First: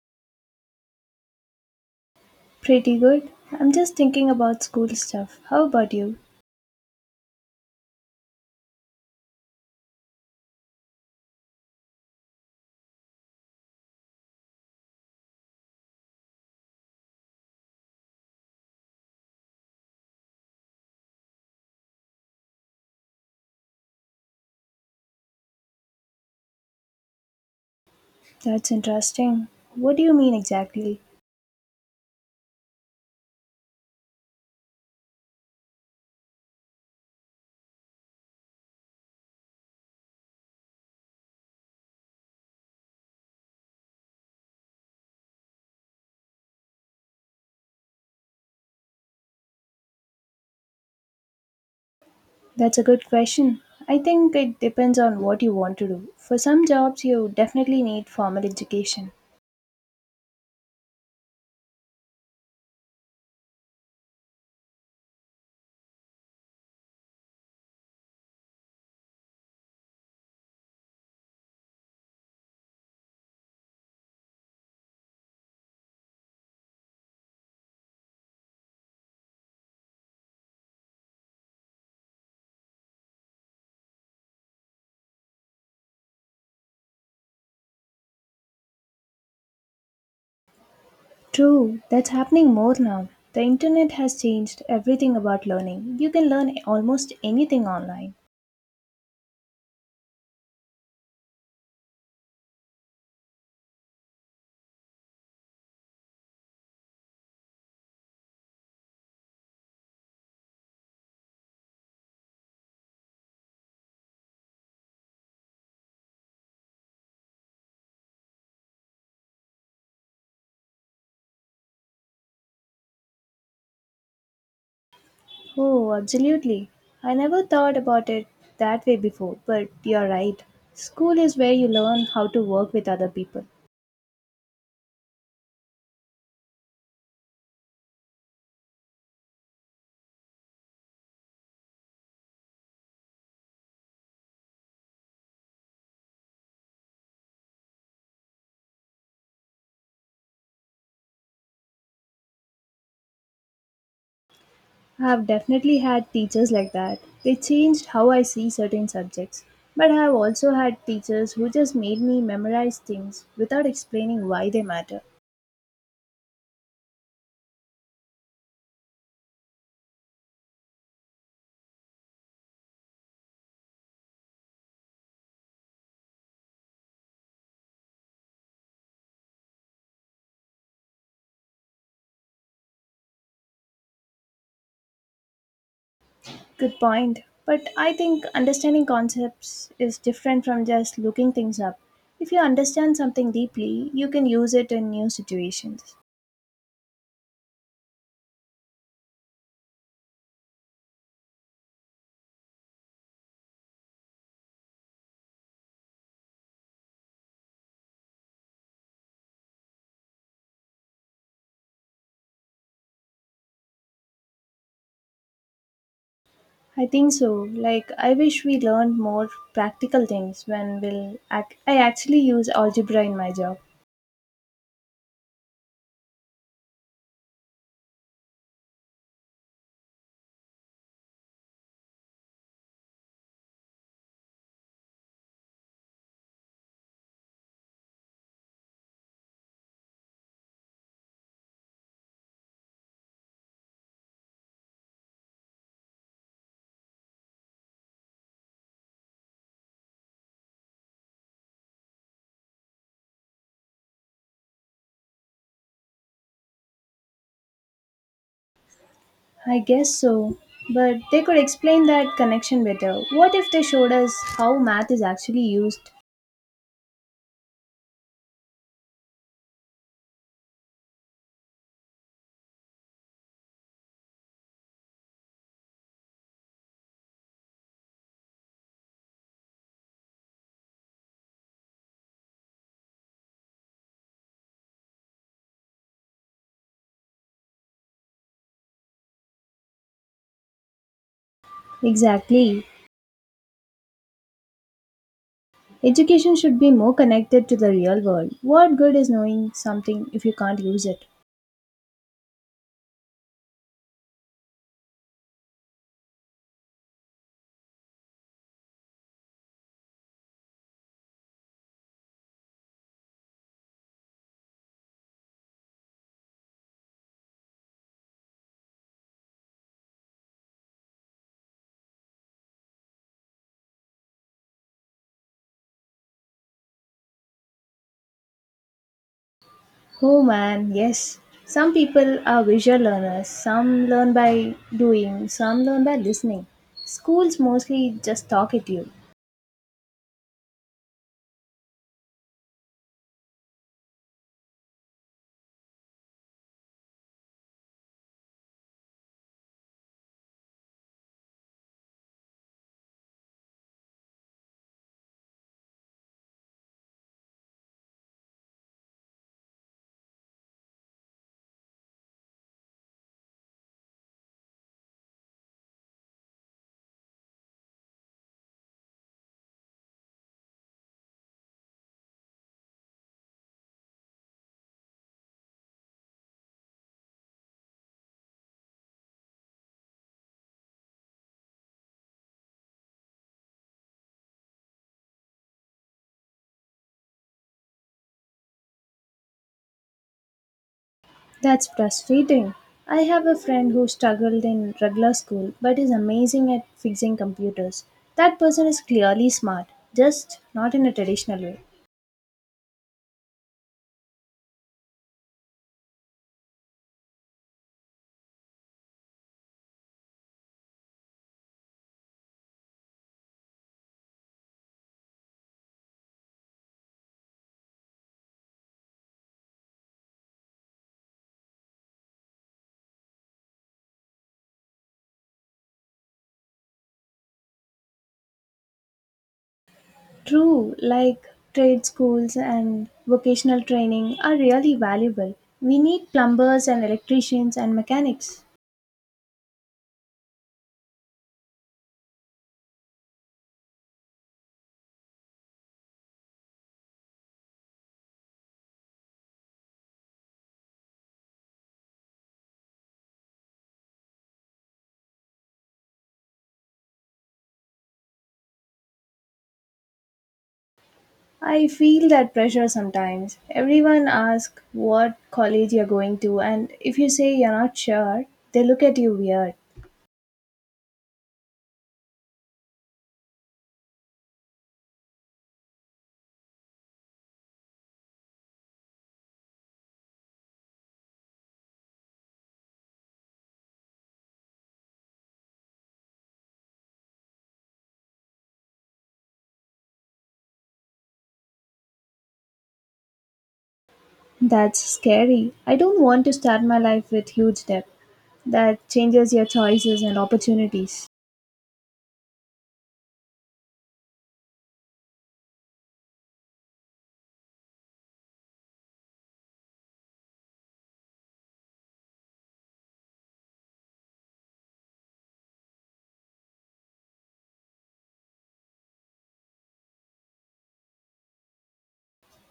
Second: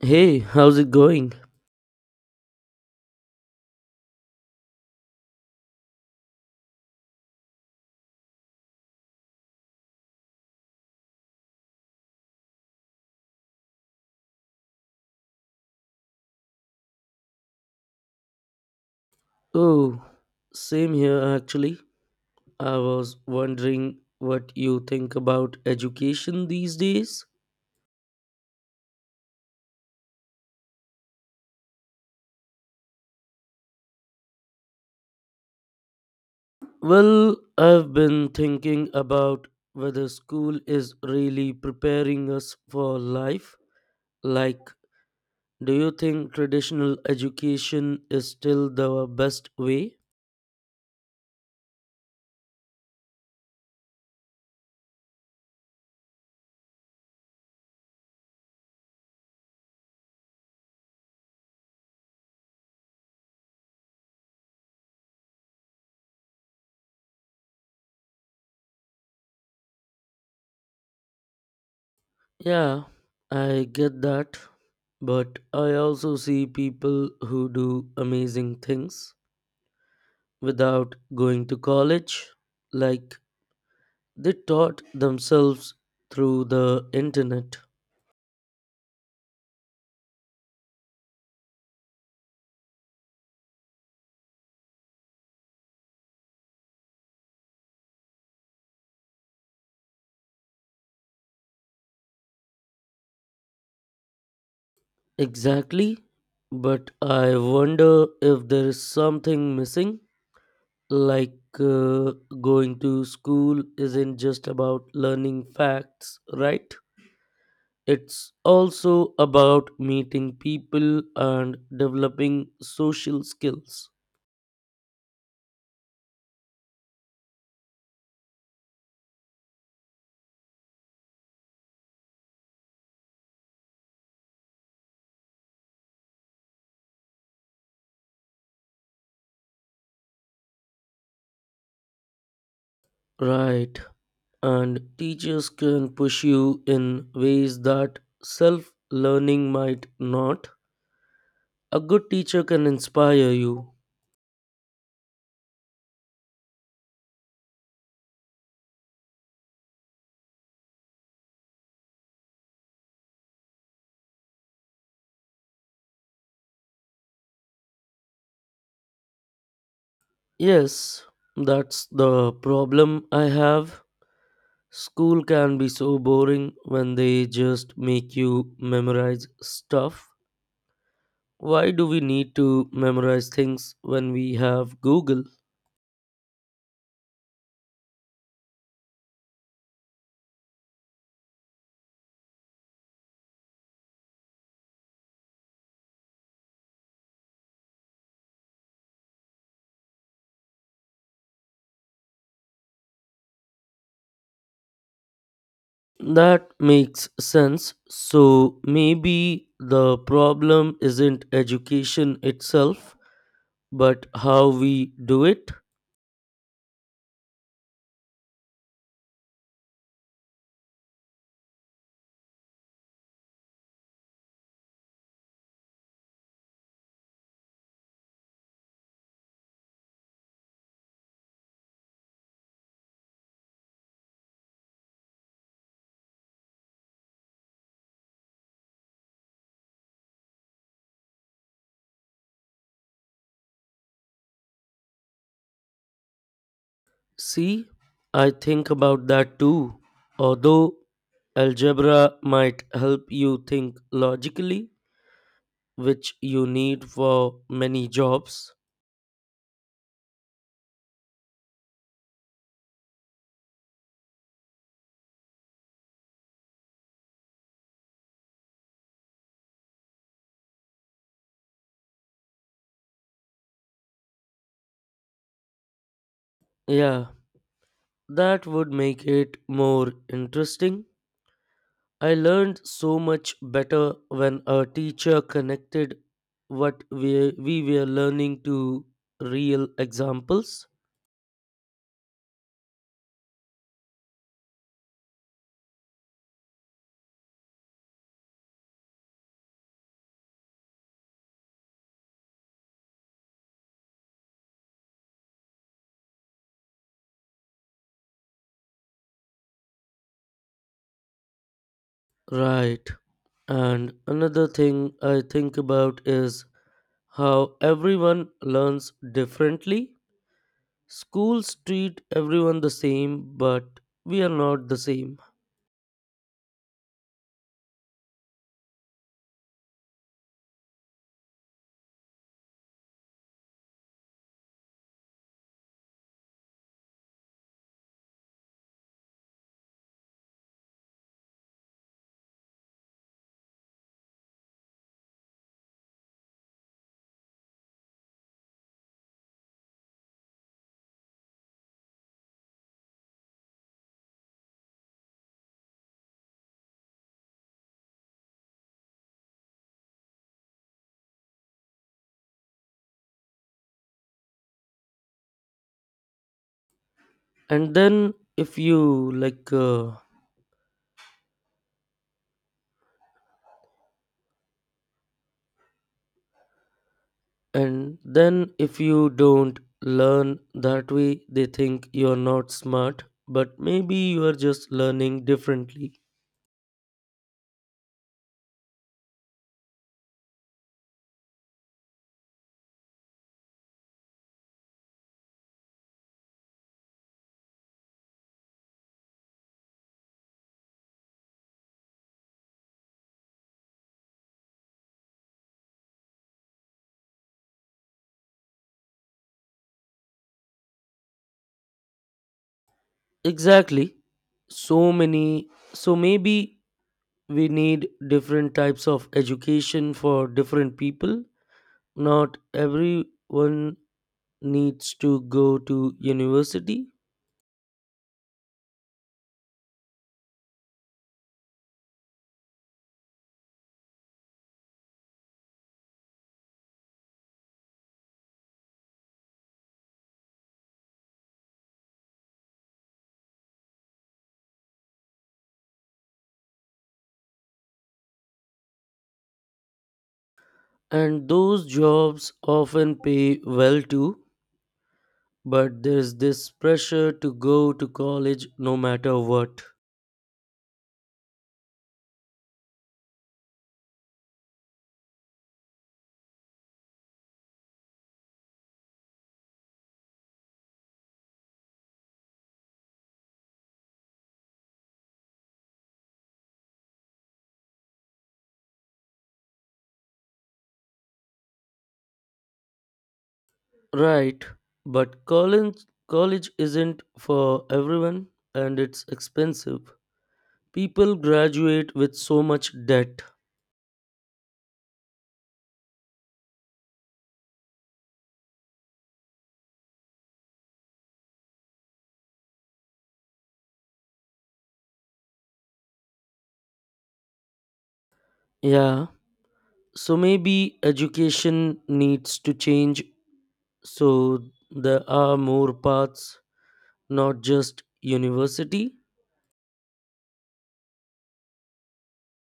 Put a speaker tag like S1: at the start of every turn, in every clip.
S1: Hey, how's it going?
S2: Pretty good. I'm just thinking about school stuff. How about you?
S1: Oh, same here actually. I was wondering what you think about education these days.
S2: That's interesting. What do you mean exactly?
S1: Well, I've been thinking about whether school is really preparing us for life. Like, do you think traditional education is still the best way?
S2: That's a good question. I think it depends on what you want to do. For some jobs, you definitely need formal education.
S1: Yeah, I get that. But I also see people who do amazing things without going to college. Like they taught themselves through the internet.
S2: True, that's happening more now. The internet has changed everything about learning. You can learn almost anything online.
S1: Exactly. But I wonder if there is something missing. Like uh, Going to school isn't just about learning facts, right? It's also about meeting people and developing social skills.
S2: Oh, absolutely. I never thought about it that way before, but you're right. School is where you learn how to work with other people.
S1: Right, and teachers can push you in ways that self learning might not. A good teacher can inspire you.
S2: I have definitely had teachers like that. They changed how I see certain subjects. But I have also had teachers who just made me memorize things without explaining why they matter.
S1: Yes, that's the problem I have. School can be so boring when they just make you memorize stuff. Why do we need to memorize things when we have Google?
S2: Good point. But I think understanding concepts is different from just looking things up. If you understand something deeply, you can use it in new situations.
S1: That makes sense. So maybe the problem isn't education itself, but how we do it?
S2: I think so. Like, I wish we learned more practical things when I actually use algebra in my job.
S1: See, I think about that too. Although algebra might help you think logically, which you need for many jobs.
S2: I guess so. But they could explain that connection better. What if they showed us how math is actually used?
S1: Yeah, that would make it more interesting. I learned so much better when a teacher connected what we were learning to real examples.
S2: Exactly. Education should be more connected to the real world. What good is knowing something if you can't use it?
S1: Right. And another thing I think about is how everyone learns differently. Schools treat everyone the same, but we are not the same.
S2: Oh man, yes. Some people are visual learners, some learn by doing, some learn by listening. Schools mostly just talk at you.
S1: And then if and then if you don't learn that way, they think you are not smart, but maybe you are just learning differently.
S2: That's frustrating. I have a friend who struggled in regular school but is amazing at fixing computers. That person is clearly smart, just not in a traditional way.
S1: Exactly. So maybe we need different types of education for different people. Not everyone needs to go to university,
S2: True, like trade schools and vocational training are really valuable. We need plumbers and electricians and mechanics.
S1: and those jobs often pay well too, but there's this pressure to go to college no matter what.
S2: I feel that pressure sometimes. Everyone asks what college you're going to, and if you say you're not sure, they look at you weird.
S1: Right, but college isn't for everyone, and it's expensive. People graduate with so much debt.
S2: That's scary. I don't want to start my life with huge debt. That changes your choices and opportunities.
S1: Yeah, so maybe education needs to change so there are more paths, not just university.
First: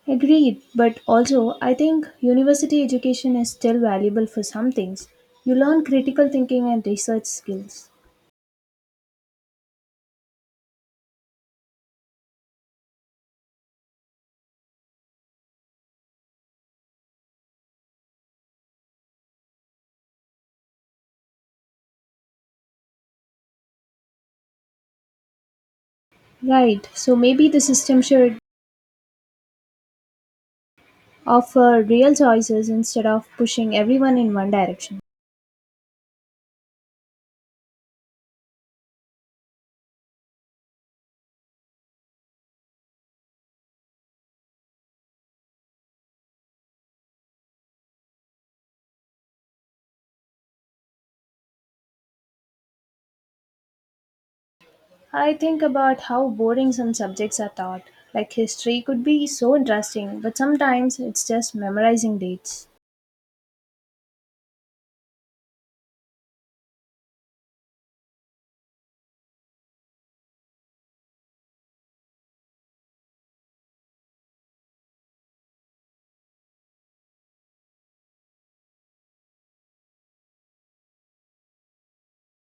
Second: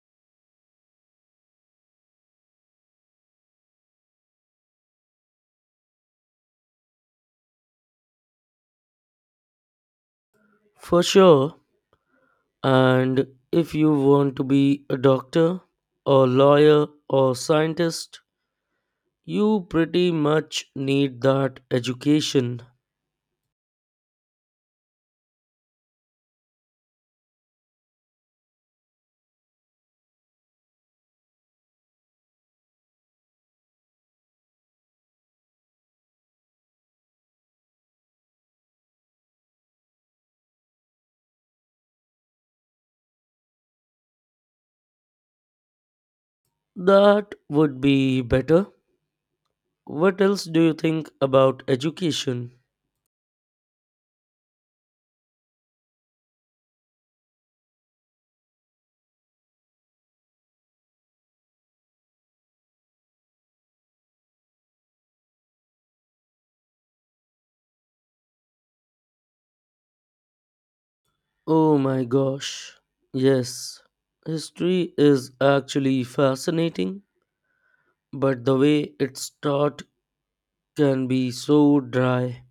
S2: Agreed, but also I think university education is still valuable for some things. You learn critical thinking and research skills.
S1: For sure. And if you want to be a doctor, a lawyer, or scientist, you pretty much need that education.
S2: Right, so maybe the system should offer real choices instead of pushing everyone in one direction.
S1: That would be better. What else do you think about education?
S2: I think about how boring some subjects are taught. Like history could be so interesting, but sometimes it's just memorizing dates.
S1: Oh my gosh. Yes, history is actually fascinating, but the way it's taught can be so dry.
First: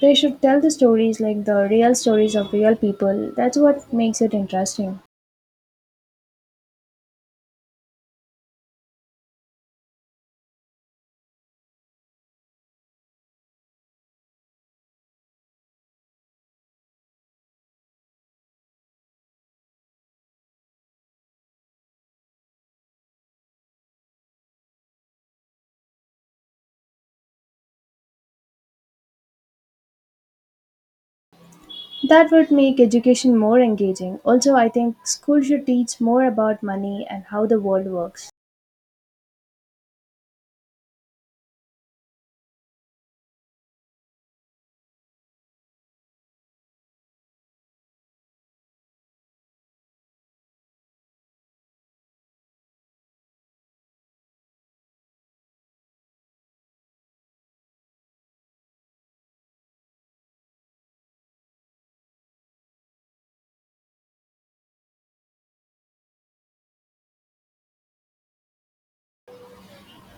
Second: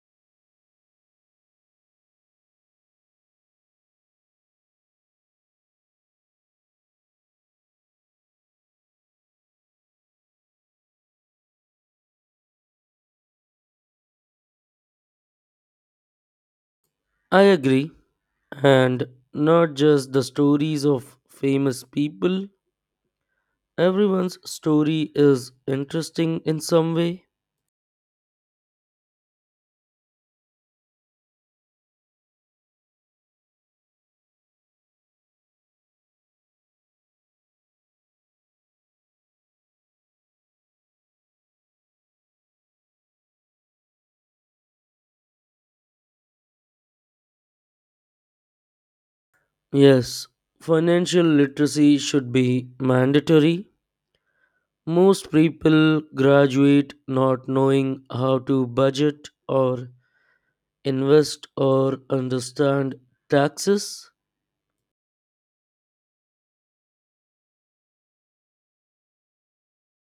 S2: They should tell the stories like the real stories of real people. That's what makes it interesting.
S1: I agree. And not just the stories of famous people, everyone's story is interesting in some way.
S2: That would make education more engaging. Also, I think school should teach more about money and how the world works.
S1: Yes, financial literacy should be mandatory. Most people graduate not knowing how to budget or invest or understand taxes.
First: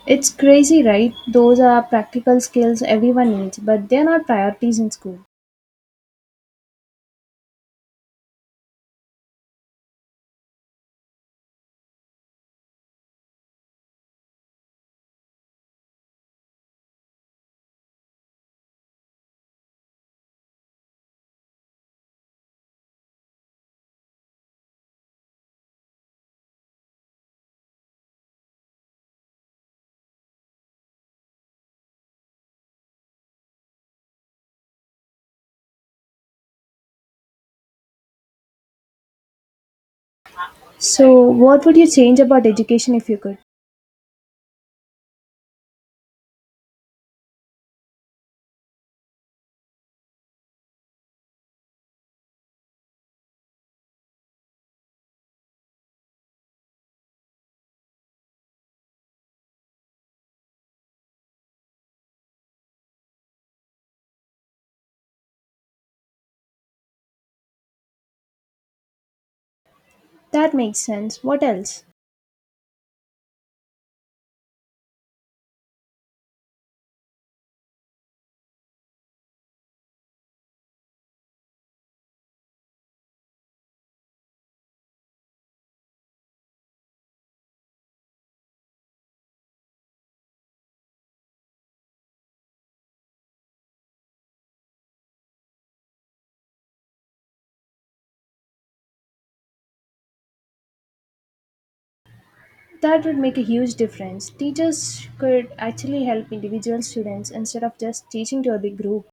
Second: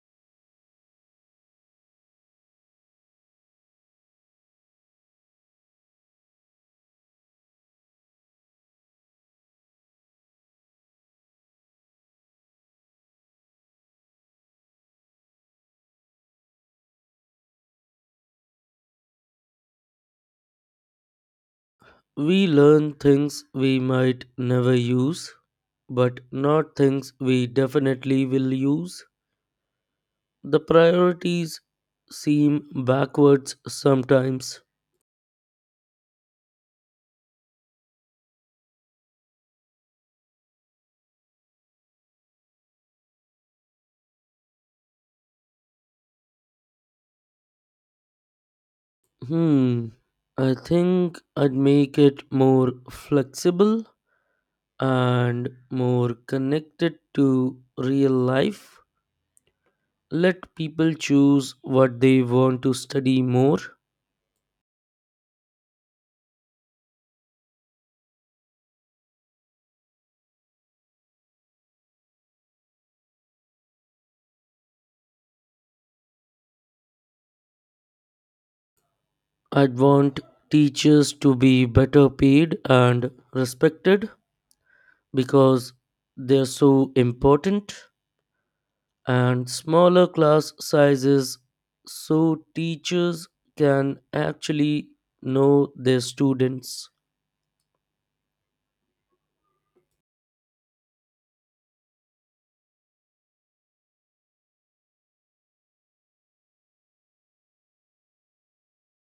S2: It's crazy, right? Those are practical skills everyone needs, but they're not priorities in school.
S1: We learn things we might never use, but not things we definitely will use. The priorities seem backwards sometimes.
S2: So, what would you change about education if you could?
S1: Hmm. I think I'd make it more flexible and more connected to real life. Let people choose what they want to study more.
S2: That makes sense. What else?
S1: I'd want teachers to be better paid and respected, because they're so important, and smaller class sizes so teachers can actually know their students.
S2: That would make a huge difference. Teachers could actually help individual students instead of just teaching to a big group.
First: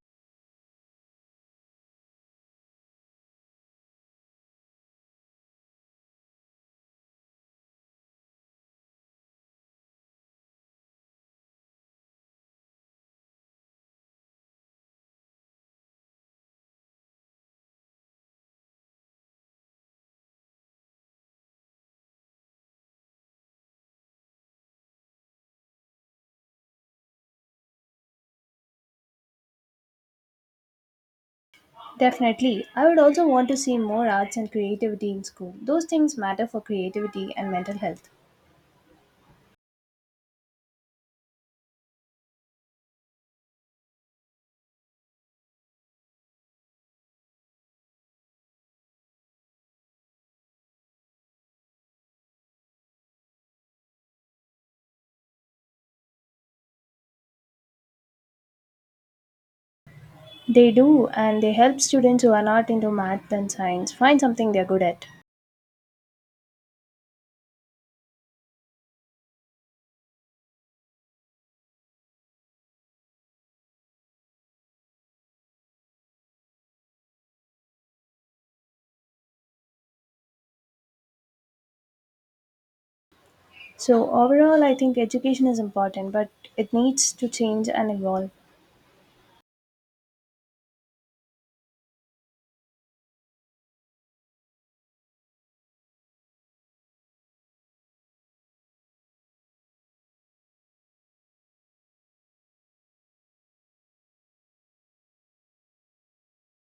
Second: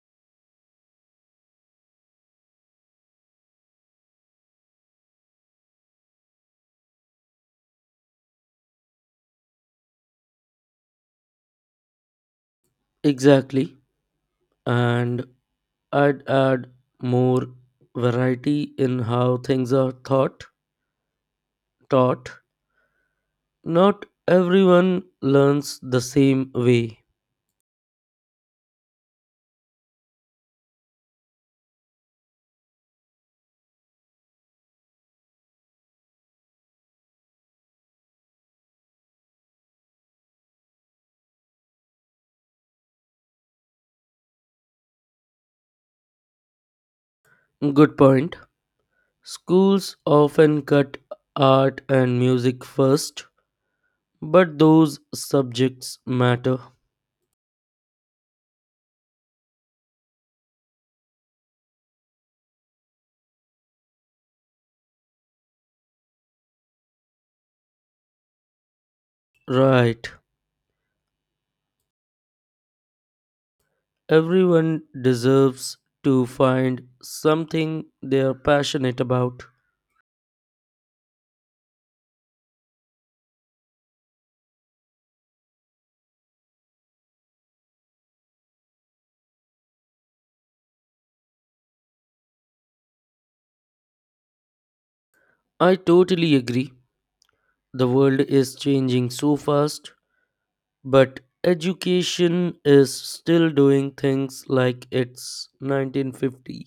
S1: Exactly. And I'd add more variety in how things are thought, taught. Not everyone learns the same way.
S2: Definitely. I would also want to see more arts and creativity in school. Those things matter for creativity and mental health.
S1: Good point. Schools often cut art and music first, but those subjects matter.
S2: They do, and they help students who are not into math and science find something they're good at.
S1: Right. Everyone deserves to find something they are passionate about.
S2: So, overall, I think education is important, but it needs to change and evolve.
S1: I totally agree. The world is changing so fast, but education is still doing things like it's 1950.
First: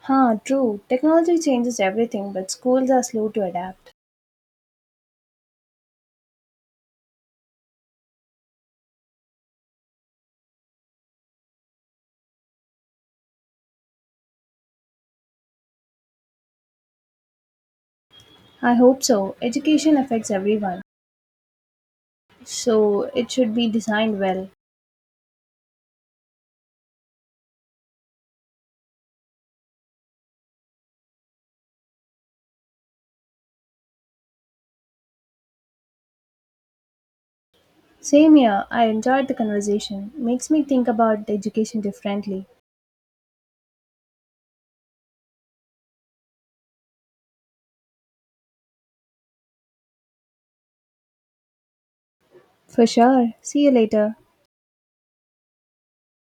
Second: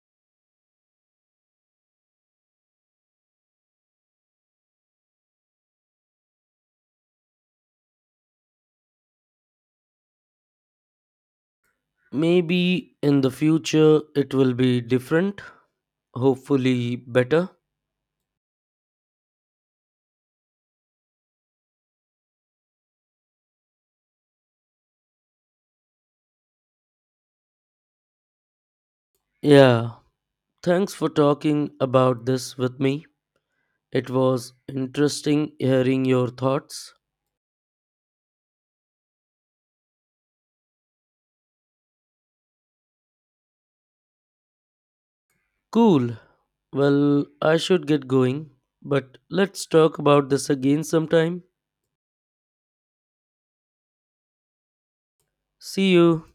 S2: Huh, true. Technology changes everything, but schools are slow to adapt.
S1: Maybe in the future it will be different, hopefully better.
S2: I hope so. Education affects everyone, so it should be designed well.
S1: Yeah, thanks for talking about this with me. It was interesting hearing your thoughts.
S2: Same here, I enjoyed the conversation. Makes me think about education differently.
S1: Cool. Well, I should get going, but let's talk about this again sometime.
S2: For sure. See you later.
S1: See you.